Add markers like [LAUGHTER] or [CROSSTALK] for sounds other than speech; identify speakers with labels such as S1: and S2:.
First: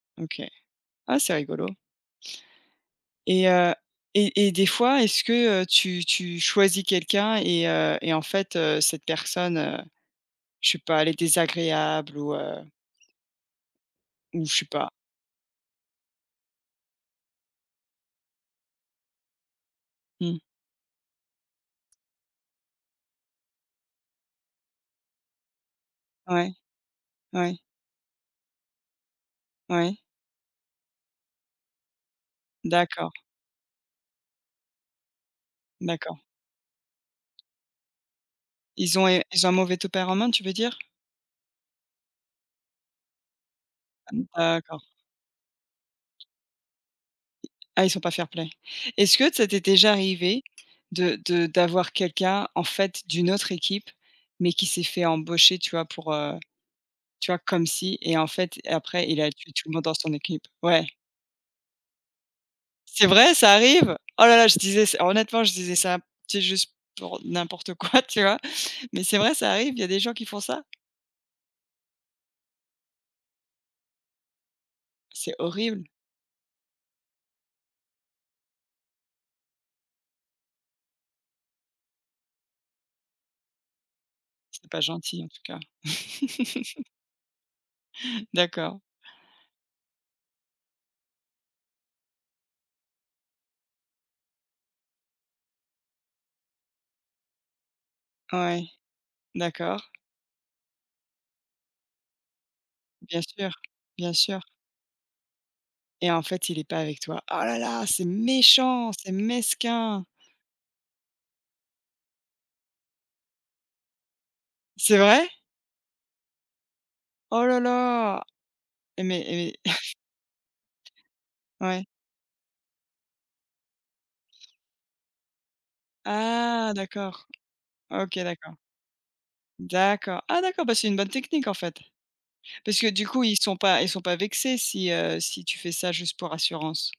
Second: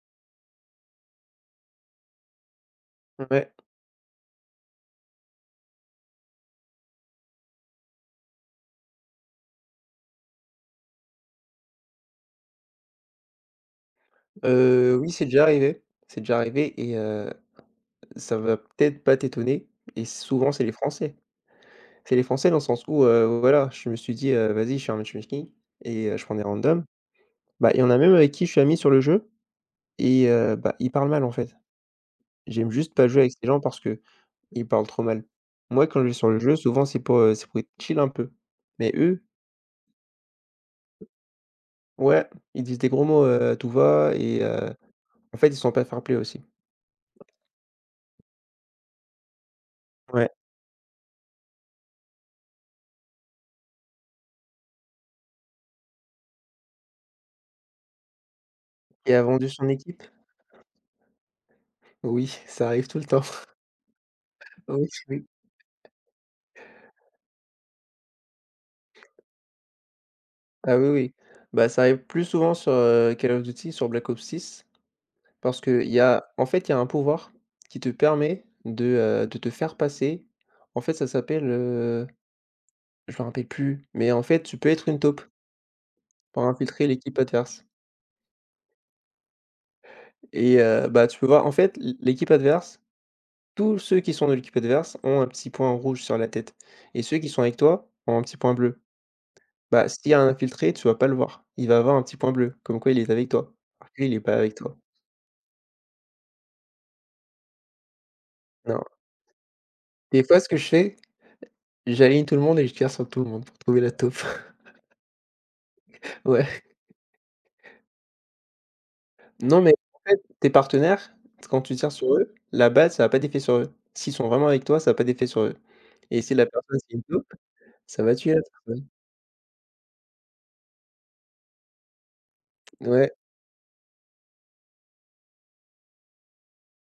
S1: OK. Ah, c'est rigolo! Et
S2: Ouais.
S1: heu, et et des fois, est-ce que, heu, tu tu choisis quelqu'un et heu et en fait, heu, cette personne, heu, je sais pas, elle est désagréable ou heu ou je sais pas.
S2: Heu, oui c'est déjà arrivé c'est déjà arrivé et heu, ça va peut-être pas t'étonner et
S1: Mmh.
S2: souvent c'est les Français. C'est les Français dans le sens où, heu, voilà, je me suis dit, heu, vas-y [UNINTELLIGIBLE] et heu, je prends des
S1: Ouais,
S2: randoms.
S1: ouais.
S2: Ben, il y en a même avec qui je suis ami sur le jeu
S1: Ouais.
S2: et heu, bah, ils parlent mal, en fait. J'aime juste pas
S1: D'accord.
S2: jouer avec ces gens, parce qu'ils parlent trop mal. Moi, quand je vais
S1: D'accord.
S2: sur le jeu, souvent c'est pour, heu, c'est pour être chill, un peu. Mais
S1: Ils ont
S2: eux
S1: é ils ont un mauvais tempérament, tu veux dire?
S2: ouais, ils disent des gros mots, heu, à tout va
S1: [UNINTELLIGIBLE]
S2: et heu,
S1: D'accord.
S2: en fait, ils sont pas fair-play, aussi.
S1: Ah, ils sont pas fair-play. Est-ce que ça t'est déjà
S2: Ouais.
S1: arrivé de de d'avoir quelqu'un, en fait, d'une autre équipe, mais qui s'est fait embaucher, tu vois, pour heu, tu vois, comme si et en fait, et après
S2: Et
S1: il
S2: a
S1: a
S2: vendu
S1: tué
S2: son
S1: tout le monde dans
S2: équipe?
S1: son équipe? Ouais.
S2: Oui, ça arrive tout le
S1: C'est
S2: temps.
S1: vrai, ça arrive? Oh là là, je
S2: Oh
S1: disais
S2: oui,
S1: ça,
S2: oui.
S1: honnêtement, je disais
S2: [CHUCKLES]
S1: ça, tu sais, juste pour n'importe quoi, tu vois? Mais c'est vrai, ça arrive? Il y a des gens qui font ça?
S2: Ah oui, oui, bah, ça arrive plus souvent sur, heu, Call of Duty, sur Black Ops 6,
S1: C'est
S2: parce
S1: horrible!
S2: qu'il y a, en fait, il y a un pouvoir qui te permet de, heu, de te faire passer, en fait ça s'appelle, heu, je me rappelle plus, mais en fait, tu peux
S1: C'est pas
S2: être une taupe
S1: gentil, en tout cas.
S2: pour
S1: [CHUCKLES]
S2: infiltrer l'équipe adverse.
S1: D'accord.
S2: Et heu, bah, tu peux voir en fait l'é l'équipe adverse, tous ceux qui sont dans l'équipe adverse, ont un petit point en rouge sur la tête et ceux qui sont avec toi, ont un petit point
S1: Ouais,
S2: bleu. Bah,
S1: d'accord.
S2: s'il y a un infiltré, tu vas pas le voir, il va avoir un petit point bleu, comme quoi il est
S1: Bien
S2: avec
S1: sûr,
S2: toi, en vrai
S1: bien
S2: il est pas
S1: sûr.
S2: avec toi.
S1: Et en fait, il est pas avec toi. Oh là là, c'est
S2: Non.
S1: méchant, c'est mesquin!
S2: Des fois ce que je fais, j'aligne tout le monde et je tire sur tout le monde pour trouver la taupe.
S1: C'est vrai?
S2: Ouais.
S1: Oh là là! Et mais et
S2: Non,
S1: mais.
S2: mais
S1: [CHUCKLES]
S2: en fait, tes partenaires, quand tu
S1: Ouais.
S2: tires sur eux, la balle ça a pas d'effet sur eux. S'ils sont vraiment avec toi, ça a pas d'effet sur eux. Et si la
S1: Ah!
S2: personne c'est une taupe,
S1: d'accord.
S2: ça va
S1: OK,
S2: tuer la
S1: d'accord.
S2: personne.
S1: D'accord. Ah d'accord! Bah, c'est une bonne technique, en fait. Parce que du
S2: Ouais.
S1: coup ils sont pas ils sont pas vexés si, heu, si tu fais ça juste pour assurance?